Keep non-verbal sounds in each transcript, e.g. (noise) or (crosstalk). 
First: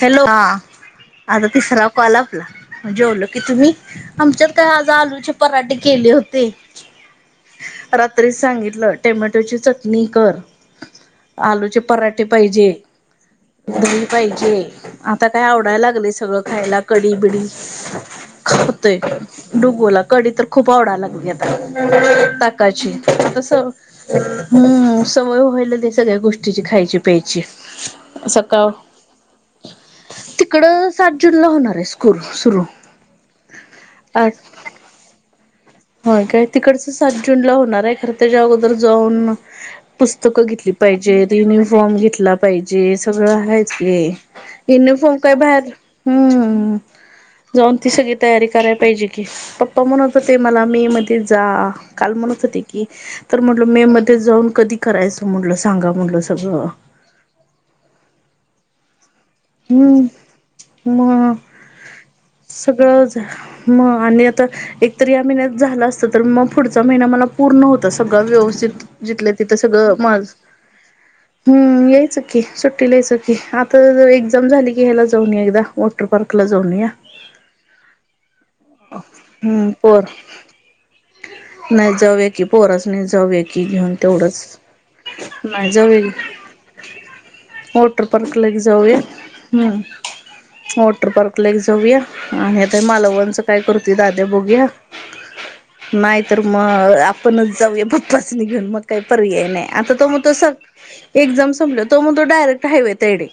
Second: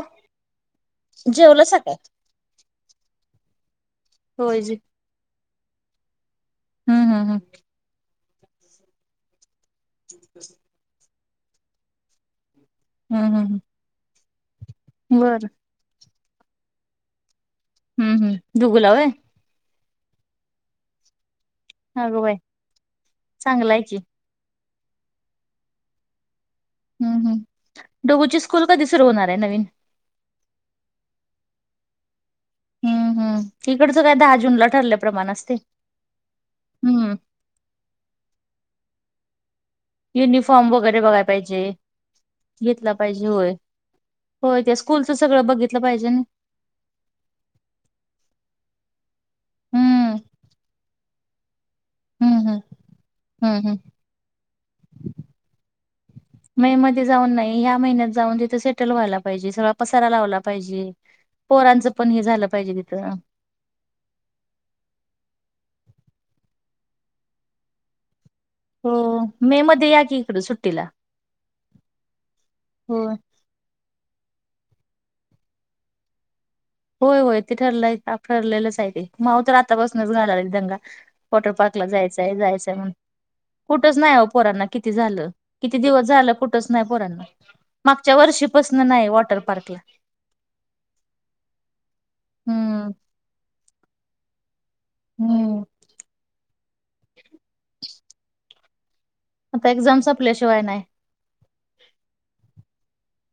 Hello, हा आता जेवलासा तिसरा काय? कॉल अप आपला जेवलो की, तुम्हीं आमच्यात होय काय जे आज आलूचे पराठे केले होते. हं, हां, हां... रात्रीच सांगितलं टोमॅटोची चटणी कर, आलूचे पराठे पाहिजे. ह, हं, हां. दही पाहिजे, आता काय आवडाय लागलंय सगळं खायला कडी बिडी हम्म हम्म डुगूला खातोय, व्हय डुगोला कडी तर खूप आवडा लागलीया अगं बाई ताकाची,, तसं चांगला आहे की हम्म सवय व्हायला ते सगळ्या गोष्टीची खायची हम्म प्यायची, हम्म डुगूची स्कूल सकाळ कधी सुरू होणार आहे नवीन तिकडं सात जून ला होणार आहे स्कूल, सुरू. हम्म हम्म, इकडचं काय आठ दहा जूनला ठरल्या प्रमाणं असतंय. होय काय, तिकडचं सात जून ला होणार हाय खरं त्याच्या अगोदर जाऊन पुस्तकं युनिफॉर्म घेतली वगैरे बघाय पाहिजेत, पाहिजे युनिफॉर्म घेतला घेतला पाहिजे, सगळं होय हायच की. होय त्या स्कूलचं इनिफॉर्म काय सगळं भायर,, बघितलं पाहिजे ना हम्म. जाऊन ती सगळी तयारी करायला पाहिजे की, पप्पा म्हणत हम्म होते मला मे मध्ये जा. काल हम्म म्हणत हम्म होते की, तर म्हणलं हम्म हम्म मे मध्ये जाऊन कधी करायचं म्हणलं सांगा म्हणलं सगळं? मी जाऊन नाही या महिन्यात जाऊन तिथं सेट टल व्हायला पाहिजे, सगळा हम्म पसारा लावला पाहिजे,, मग पोरांचं पण हे झालं पाहिजे तिथं म आणि आता एक तर या महिन्यात झालं असतं, तर मग पुढचा महिना मला पूर्ण होता सगळं व्यवस्थित हो जिथल्या तिथं मे मध्ये सगळं या की माज, इकडं सुट्टीला हम्म यायचं की, सुट्टीला होय यायचं की, आप तर एक्झाम झाली की ह्याला जाऊन येऊया एकदा,, वॉटर पार्कला जाऊन येऊया. होय होय ते ठरलय की आप ठरलेलंच हाय ते,, माऊ तर हम्म पोर आत्तापासूनच घाला लागलय दंगा, वॉटर पार्कला नाही जाऊया जायचंय की जायचंय पोराच म्हणून. नाही जाऊया की घेऊन कुठंच नाही ओ तेवढंच पोरांना किती झालं,,, नाही किती जाऊया दिवस झालं की कुठंच नाही पोरांना वॉटर मागच्या पार्क ला एक वर्षीपासन जाऊया,, नाही वॉटर पार्कला हम्म वॉटर पार्कला एक जाऊया,, आणि आता हम्म हे मालवणचं ते दाद्या बघूया,,, हम्म नायतर मग आपणच जाऊया पप्पास्नी घेऊन,, मग काय पर्याय नाय्य,, आता एक्झाम तो म्हणतो स संपल्याशिवाय नाही एक्झाम संपल्याव, तो म्हणतो डायरेक्ट हायवे हाय तायडे,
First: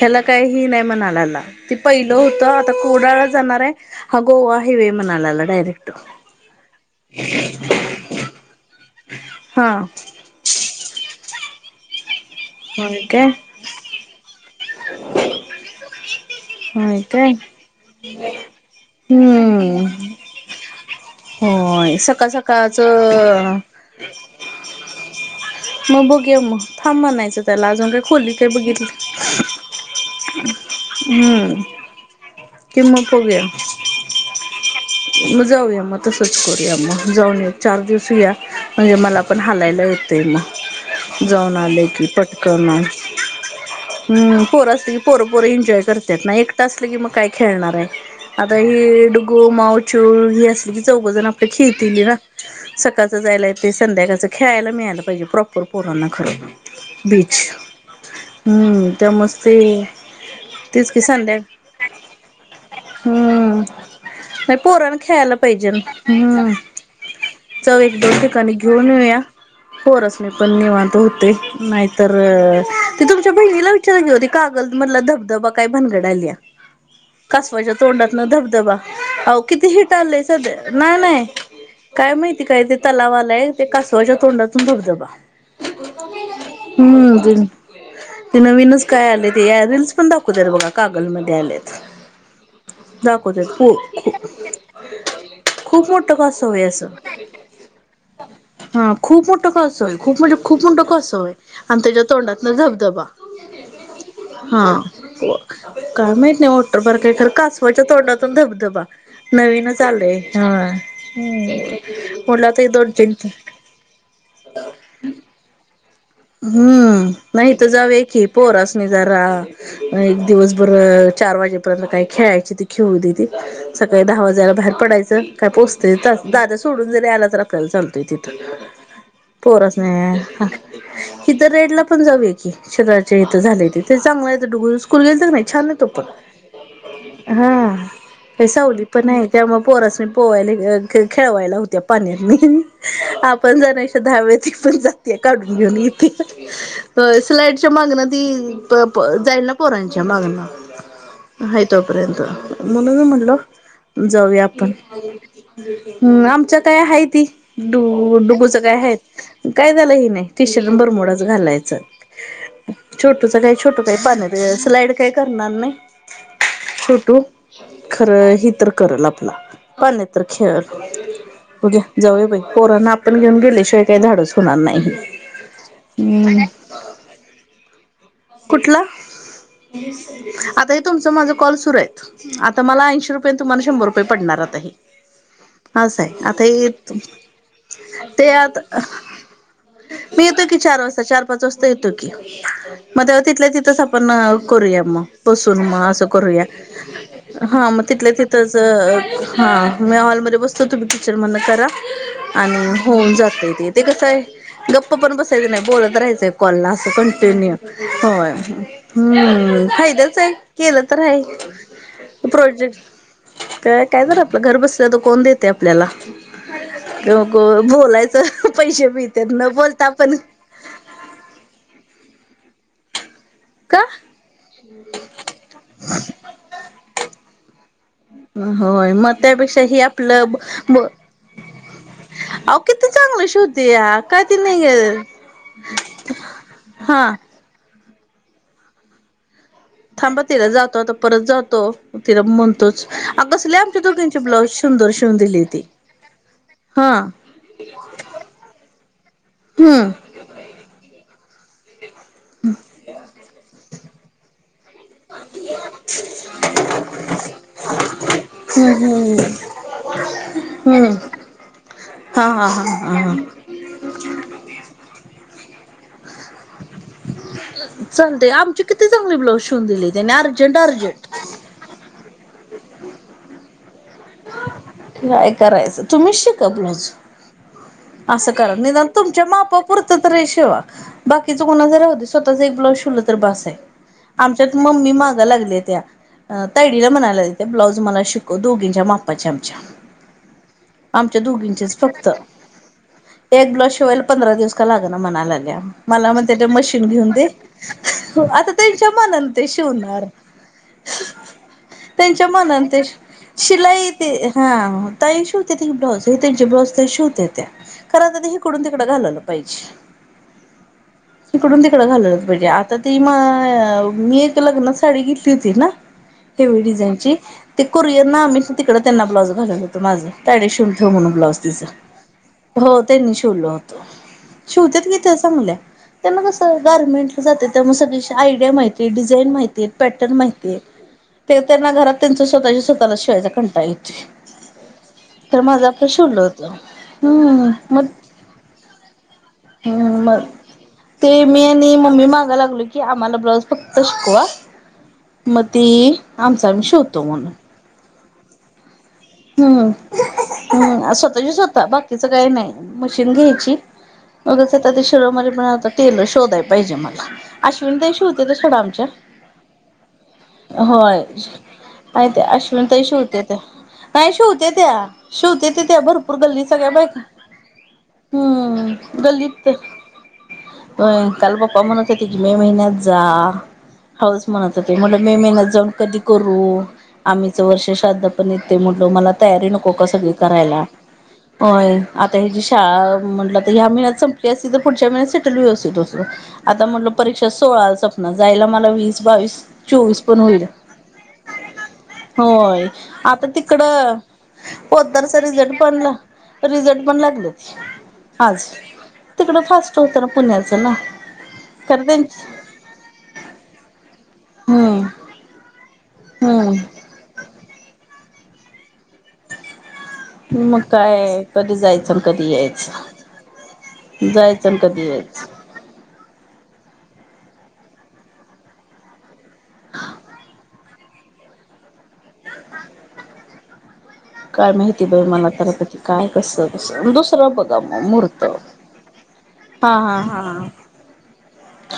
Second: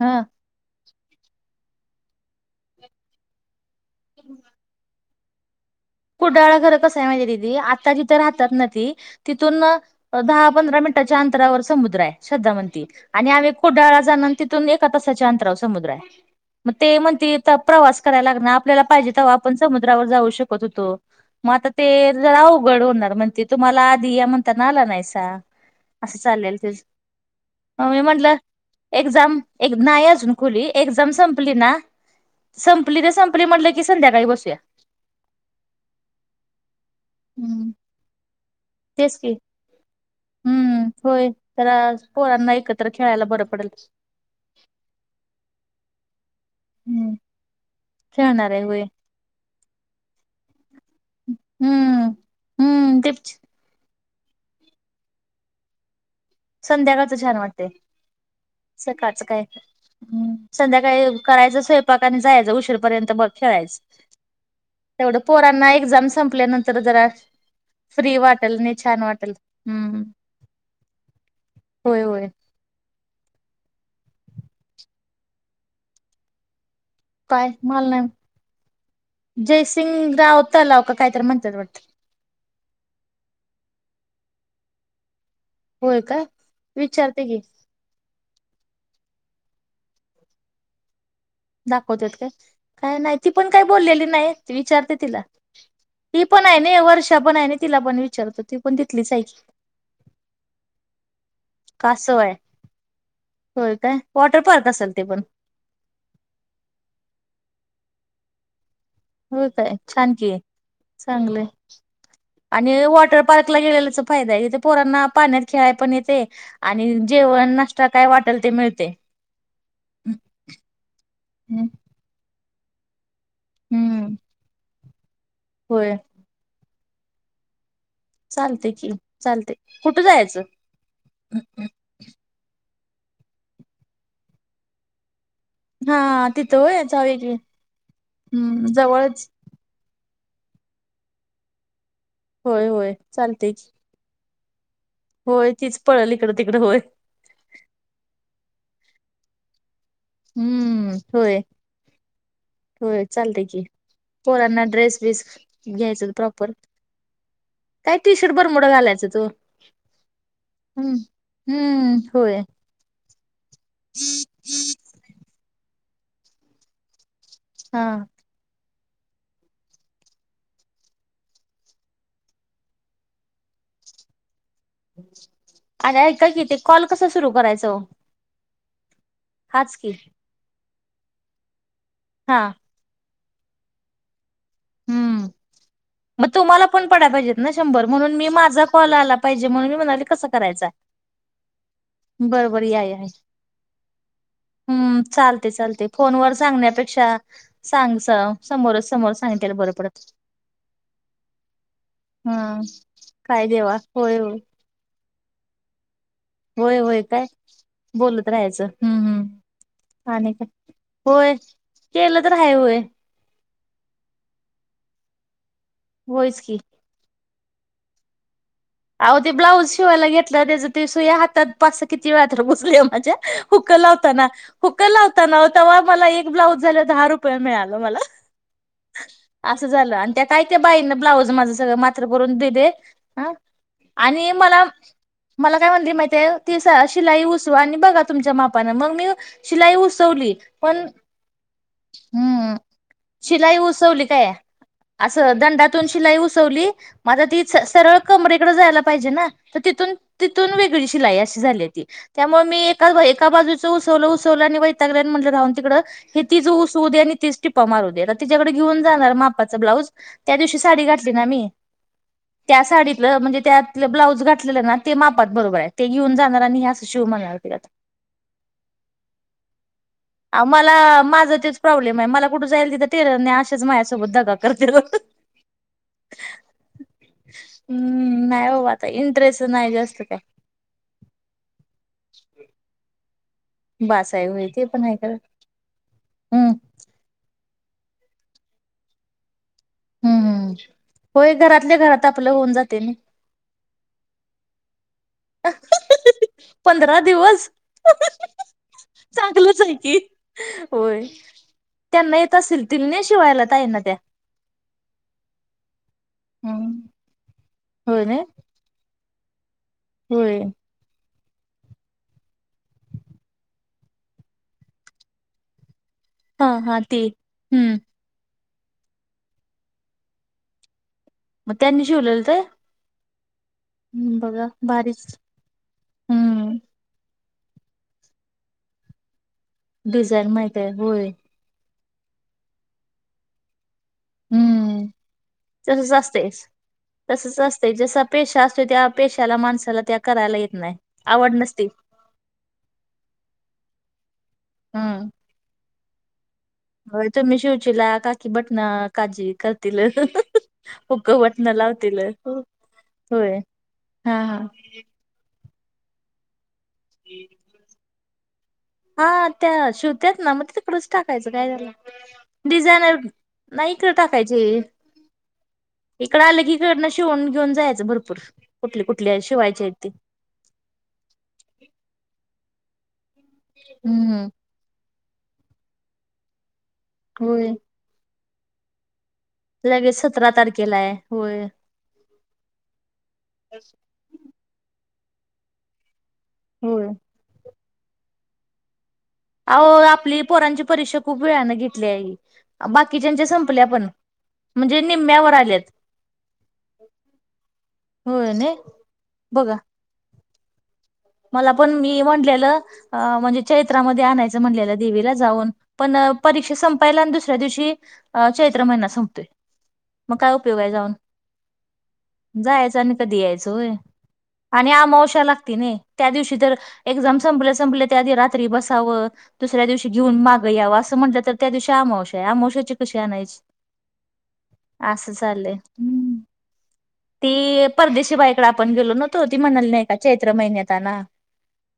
ह्याला हा काय हे नाही म्हणालाला, ते पहिलं होतं आता कोडाळलाहजाणार आय,, हा गोवा हायवे मणालाला डायरेक्ट. कुडाळा घरं कसं आहे माहितीे दिदी, आता तिथं राहतात ना ती, तिथून- हा अ दहा पंधरा मिनिटाच्या अंतरावर समुद्र आहे, श्रद्धा म्हणती, होय काय आणि आम्ही कूडाळला जाणं तिथून एका तासाच्या अंतराव समुद्र हाय. मग ते होय काय म्हणते आता प्रवास करायला लागणार, आपल्याला पाहिजे तेव्हा आपण हम्म समुद्रावर जाऊ शक त होतो,, मग आता होय ते सकाळ जरा सकाळच आवघड होणार म्हणते, तुमाला आधी या म्हणताना आला नाहीसा. मग असं बघुया चाललेल मग, तेच थांब म्हणायचं तेला मग अजून मी काय खोली म्हटलं काय बघितली एक्झाम एक नाही अजून खुली, एक्झाम संपली हम्म ना कि संपली मग ते संपली बघूया म्हटलं की संध्याकाळी बसूया. मग जाऊया म तसंच करूया, म्जाऊन हम्म चार दिवस ईऊया, म्हणजे तेच मला की पण हलायला येतंय हम्म मग, होय जाऊन जरा आलं की पोरांना पटकन एकत्र खेळायला बरं पडेल. हम्म,, पोरं असलं की पोरंपोरं एन्जॉय करत्यात ना एकटं असलं की मग हम्म काय खेळणार हाय. खेळणार आता आहे होय. ही डुगू माए चुळ हे म्ह ती चौघजणं आपलं खेळतीली हम्म ना, हम्म सकाळचं तेच जायला ते संध्याकाचं खेळायला मिळालं पाहिजे प्रॉपर पोरांना खरं संध्याकाळचं छान बीच वाटतंय,, हम्म सकाळचं त्यामुळेच काय ते हम्म, तेच की संध्याकाळी संध्या करायचं स्वयंपाक आणि जायाचं उशीरपर्यंत बघ खेळायचं. नाय पोराणा तेवढं खेळायला पोरांना पायजेन एक्झाम हम्म. संपल्यानंतर जरा चव एक फ्री दोन ठिकाणी वाटेल आणि घेऊन छान येऊया वाटेल. हम्म पोरस पण निवांत होतोय, होय नाहीतर होय ते तुमच्या बहिणीला विचारा कि ओ ते कागल मधला धबधबा काय भानगड आलीया? काय कासवाच्या मला नाही तोंडातनं धबधबा आवो किती हिट जयसिंग आलंय राव सध्या तलाव का नाय कायतरी नाय म्हणतात वाटतं काय माहिती काय ते तलाव आलय? ते कासवाच्या तोंडातून धबधबा. होय काय? हम्म विचारते ते की ते नवीनच काय आले ते या (unintelligible) पण दाखवत्यात बगा. कागलमध्ये आले दाखवत्यात काय? काय नाही ती पण काही खू बोल्ल्याली नाय विचारते तिला. खूप मोठं ती कासव पणेय आहे नी असं. वर्षा पणय नी तिला पण विचारतो ती पण हा तिथलीचय खूप की. मोठं कासव आहे खूप म्हणजे खूप मोठ कासंवय आणि त्याच्या कासव आहे. तोंडातनं धबधबा. होय काय? वॉटर पार्क हा असेल ते पण. काय म्हायती नाय वाॅटर पार्कय का खर कासवाच्या तोंडातून धबधबा‌. होय काय नवीनच छान आलोय. की हाय चांगलंय. हम् म्हटलंता एक दोन तीन ला गेलेलेचा फायदाय इथे पोरांना पाण्यात खेळाय पण येते आणि हम्म जेवण नाही इथं नाश्ता जावुया काय की वाटेल ते पोरासनी मिळते. जरा एक दिवसभर चार वाजेपर्यंत काय खेळायचे ते खेळुदेत. सकाळी हम्म दहा वाजायला बाहेर पडायचं काय पोचतेय होय दा दाद्या सोडून जरी आला तर आ काल चालतोय तिथं चालते की चालते पोरासनी कुठं जायचं? इिथ रेडला पण जाऊया की शरराच्या इथं झालय ते चांगलंय डुग- कुलग्याच नाही छान नाही तो हा तिथं होय जाऊया की पण हा. काय हम्म सावली पणय जवळच त्यामुळे पोरसनी पोवायला ह्य खे खेळवायला होतय पाण्यात. होय होय चालते आपण की जाणशा दहा वेळा ती पण जातीय होय काढून घेऊन तीच इतीय. पळल इकडं तिकडं होय स्लाईडच्या मागण्या ती प प जाई ना पोरांच्या हम्म होय मागनं हाय तोपर्यंत. म्हणून मी होय म्हणलं चालते की जाऊया पोरांना आपण. ड्रेस बीस घ्यायचं हम्मं प्रॉपर आमच्या ताय हायती डु काय टी शर्ट डुगूचं बरमुडा काय हाय घालायचं तो काय झालं हि ने, टी शर्ट न हम्म बरमुडाच घालायचं. हम्म होय छोटूच काय छोटू काय पान्यात स्लाईड काही करणार नाय छोटू. हा खरं हि तर करल आपला पान्यात तर खेळल. बघूया जाऊया बाई पोरांना आपण घेऊन गेल्या शिवाय काय धाडस होणार नाय. आणि ऐका कि ते कॉल कसं सुरु करायचं ओ? कुठला? हाच की आता हे तुमचं माझं कॉल सुरूयत हा आता मला ऐंशी रुप पय तुम्हाला शंभर रुपये पडणार आता हे. हम्म असय मग आता तुम्हाला हे पण पडाय पाहिजेत ना शंभर म्हणून ते मी माझा आता कॉल आला पाहिजे म्हणून म्हणाले मी कसा येतो की करायचा चार वाजता चार पाच वाजता येतो की. बरोबर या या मग तेवा तिथल्या तिथंच आपण करूया हम्म मग चालते बसून मग चालते असं फोनवर करूया. सांगण्यापेक्षा हा मग सांग तिथल्या तिथंच समोरच अं समोर हा सांगितलेलं बरं मी पडत हॉलमध्ये बसतो तुम्ही किचन मधन करा. हा आणि होऊन काय जातय ते. देवा ते होय कसय होय गप्प पण बसायचं नाही बोलत राहायचं. पण ना होय असं होय काय कंटिन्यू होय हम्म फायद्याचय आणि काय केलं तर हाय. होय केलं तर हाय होय. काय काय तर आपलं घर बसल्या तर कोण देतय आपल्याला होयच की तेव्हा को बोलायचं पैसे अहो मिळत्यात ते न ब्लाऊज बोलता शिवायला पण घेतलं त्याचं ते सुया हातात पासा किती वेळा तर बोचले ओ माझ्या. हुकं का लावताना हुकं लावताना वो तवा मला एक ब्लाउज झाला दहा रुपये मिळाल मला होय मग त्यापेक्षा असं हे झालं आणि त्या आपलं काय त्या बाईंन ब्लाऊज माझं मात्र करून अहो दिले किती चांगलं अ. शोधया काय आणि ती मला नाही मला काय म्हणली माहिती आहे ती हा शिलाई उसवा आणि बघा. तुमच्या मापान मग मी शिलाई थांबा उसवली तिला जातो पण आता परत जातो तिला हम्म म्हणतोच अ कसले शिलाई आमच्या उसवली दोघींचे काय ब्लाऊज सुंदर शिवून असं दिली ती दंडातून शिलाई उसवली हा माझ ती स सरळ कमरे इकडं जायला पाहिजे ना तर हम्म तिथून तिथून वेगळी शिलाई अशी झालीय ती त्यामुळे मी एका एका बाजूचं उसवलं उसवलं आणि वैतगले म्हटलं राहू दे तिकडं हे तीच उसवू दे आणि तीच टिपा मारू दे तिच्याकड घेऊन जाणार मापाच ब्लाऊज त्या दिवशी साडी हम्म घातली ना मी हा हा हा हा. हा जे त्यातलं ब्लाउज घातलेलं ना ते मापात बरोबर आहे ते घेऊन जाणार आणि अस शिव म्हणणार तिला चालते आमची किती चांगली ब्लाऊज शिवून दिली त्याने आवो अर्जंट मला अर्जंट माझ ते प्रॉब्लेम आहे मला कुठ जाईल तिथं टेलरने असेच माझे. अ नाही करायचं तुम्हीच शिका ब्लाउज हम्म असं नाही करा बाबा निदान आता तुमच्या इंटरेस्ट मापा नाही जास्त पुरतं काय तरी शिवा बाकीच कोणाच राहू दे स्वताच एक ब्लाऊज शिवलं तर बस आहे. बास आहे होय आमच्यात ते पण मम्मी आहे खरं मागाय लागले त्या अ हम्म तरी तीला म्हनाल ते ब्लाउज मला शिकव दोघींच्या मापाच्या आमच्या हम्म हम्म आमच्या होय घरातल्या दोघींचेच घरात फक्त आपलं होऊन जाते न एक ब्लाउज शिवायला पंधरा दिवस का लागणा म्हणाय लागल्या मला म्हणत्या ते मशीन पंधरा घेऊन दे दिवस आता त्यांच्या मनान ते चांगलंच आहे की शिवणार होय ह त्यांना त्यांच्या येत मनात ते असतील ना शिवायला ताईंना शिलाई त्या येते हा ताई शिवते ती ब्लाउज त्यांचे ब्लाउज हम्म तेच शिवत्यात होय करा ना ते इकडून तिकडं घालायला पाहिजे. होय. (unintelligible) ईकडून तिकडं घाललं पाहिजे आता ती म मी एक लग्नात साडी घेतली होती ना हा हेवी हा ती डिझाईनची ते हम्म कुरियरन आम्ही तिकड त्यांना ब्लाऊज घालल होत माझं त्यांनि शिवून ठेव म्हणून ब्लाउज मग तिच त्यांनी शिवलेलं ते हो त्यांनी शिवल होत बघा शिवत्यात ना भारीच त्या चांगल्या त्यांना कसं हम्म गारर्मेंट ला जात्यात त्यामुळे सगळी आयडिया माहिती डिझाईन माहिती ते पॅटर्न डिझाईन माहिती माहित हे आहे होय ते त्यांना घरात त्यांच स्वतःच्या स्वतःला शिवायचा कंटाळा येते. हम्म त मला पण तसच शिवल होत. असतंयच तसच असते जसा पेशा असतो त्या पेशाला माणसाला त्या हम्म मग करायला येत नाही. ते आवड मी नसते आणि मम्मी मागाय लागलो. की आम्हाला ब्लाउज फक्त शिकवा मग ते आमचा आम्ही शिऊ. हो तुम्ही शिवचीला काकी बटणार. काजी हम्म करतील ह्ह ह ह हम्म हुक स्वतःची बटण स्वतः लावतील बाकीचं काही नाही होय. हा हा. तस ते शोध मला शोधाय पाहिजे मला. अश्विनी ताई शिवते देशी आमच्या हा त्या शिवत्यात ना मग ते तिकडच होय. टाकायचं काय झालं नाही ते अश्विन ताई डिझायनर शिवते ते. इकडे नाही टाकायची शिवते त्या शिवते ते त्या भरपूर इकडं आलं गलली की सगळ्या इकडनं बायका. शिवून घेऊन जायचं भरपूर कुठली हम्म कुठल्या गल्लीत शिवायची आहेत ती काल पप्पा म्हणत होते की, मे महिन्यात जा हाळुच हम्म म्हणत ते म्हटलं मे महिन्यात जाऊन कधी करू आमितच होय वर्ष श्राद्ध पण येते म्हटलं मला तयारी नको का लगेच सगळी सतरा करायला. तारखेला आहे होय अ आता ह्या जी शाळा म्हटली तर ह्या महिन्यात संपली असती तर पुढच्या महिन्यात सेटल व्यवस तो आता होय म्हटल परीक्षा सोळा संपणार जायला मला वीस, बावीस आवो चोवीस आपली पण होईल पोरांची परीक्षा खूप वेळाने घेतली आहे बाकीच्याच्या इकडं पोदरचा आल्यात (unintelligible) रिझल्ट पण लागले होय आज नाही तिकडं बघा फास्ट होतं ना पुण्याचं ना, मला पण खरं मी त्यांची म्हटलेलं अ म्हणजे चैत्रामध्ये आणायचं म्हटलेलं हम्म देवीला जाऊन पण परीक्षा हम्म संपायला आणि दुसऱ्या चैत्र संपतोय. काय उपयोग मग आहे जाऊन काय? कधी जायचं, कधी जायचं आणि कधी होय यायचं. जायचं आणि कधी अमावश्या यायचं, लागते त्या दिवशी तर एक्झाम संपल्या-संपल्या त्याआधी रात्री बसावं. दुसऱ्या दिवशी घेऊन मागे यावं असं म्हटलं तर त्या दिवशी आमावशा आहे. आमावशाची कशी आणायची? काय माहिती बाई असं मला चाललंय तरका क काय कसं कसं ती दुसरं बघा मग मुहूर्त परदेशीबाईकडे आपण गेलो न्हवतो ती म्हणाली नाही का चैत्र महिन्यात आणा.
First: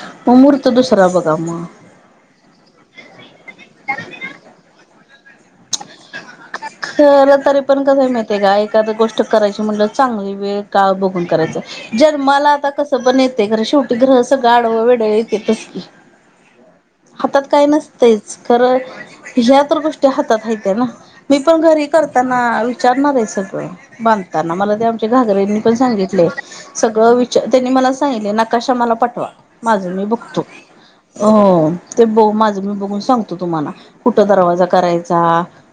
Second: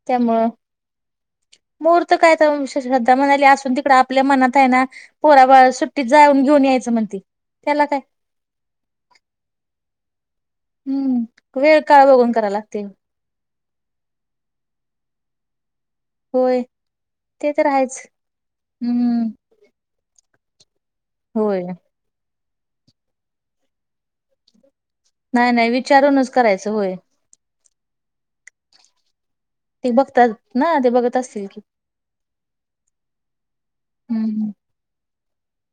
त्यामुळं ्मुहुर्त दुसरा बघा म मुहूर्त काय तर श्रद्धा म्हणाली असून तिकडं आपल्या मनात आहे ना, पोरा-बाळा सुट जाऊन घेऊन यायचं म्हणती त्याला काय? ते काय एखादी गोष्ट करायची म्हणलं की, चांगली वेळ काळ बघून हम्म करायचं. वेळ काळ बघून कराय जन्मला आता लागते कसं पण येते खर शेवट हे रोज आडव-बिडव तेच की, होय हातात ते तर काय आहेच नसतच? खर हम्म ह्या तर गोष्टी हातात हाइता ना, मी पण होय घरी करताना विचारणार आहे सगळं बांधताना मला त्या नाही घागरनी नाही पण सांगितले विचारूनच करायचं होय सगळं विचार त्यांनी मला सांगितले नकाशा मला पाठवा. माझं ते मी बघतात बघतो. ना ते बघत अ असतील की ते बघ माझं मी बघून सांगतो तुम्हाला, कुठं हम्म दरवाजा करायचा?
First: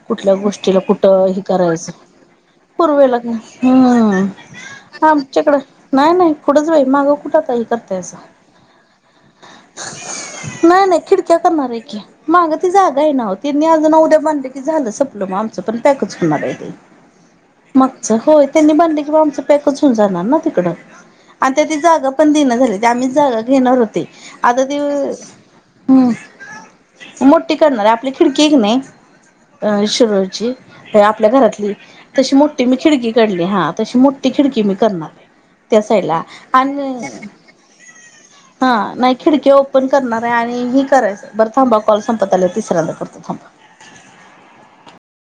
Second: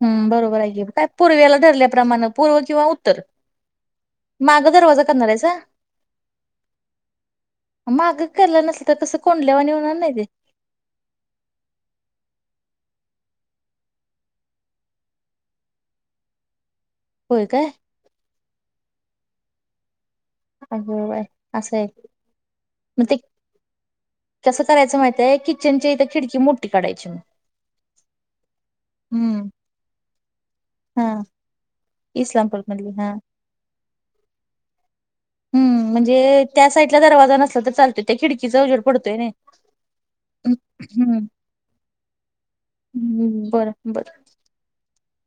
हम्म कुठल्या बरोबर आहे गोष्टीला की काय कुठं हे पूर्वेला करायचं. धरल्याप्रमाणे पूर्व किंवा पूर्वेला उत्तर का हम् माग दरवाजा हा करणार आहेसा आमच्याकडं नाही नाही पुढंच बाई मागं कुठं हे करताइसा माग केला नसल तर कसं कोंडल्यावाणी होणार नाही ते नाही नाही. खिडक्या करणार आहे की, माग ती जागा आहे ना तिनी आज ना उद्या बांधले की, झालं म्हणून आमच बी पॅकच होणार आहे. बाई होय काय? मगच होय त्यांनी बांधल की, म आमचं पॅकच होऊन जाणार ना, तिकड अगं बाय आणि त्यात असं आहे जागा पण दिणापण झाली ती मग आम्हीच ते जागा घेणार होते. आता कसं ते करायचं माहितय किचनच्या इथं खिडकी मोठी काढायची हम् मोठे करणार आहे, आपल्या खिडकी आहे क नाही, हम्म अऽ शिरोळची, हा आपल्या घरातली तशी इस्लामपूर मोठी मी मधली हा खिडकी काढली, हा तशी मोठी खिडकी मी करणार आहे. त्या हम्म साईडला, म्हणजे त्या आणि साईडला दरवाजा नसला तर चालतोय त्या खिडकीचा उजेड हा नाही पडतोय खिडकीे ओपऽ पण करणार आहे, आणि ही हम्म करायचं, बर थांबा कॉल संपत आलं, तिसऱ्यांदा करतो हम्म. थांबा. बरं बरं.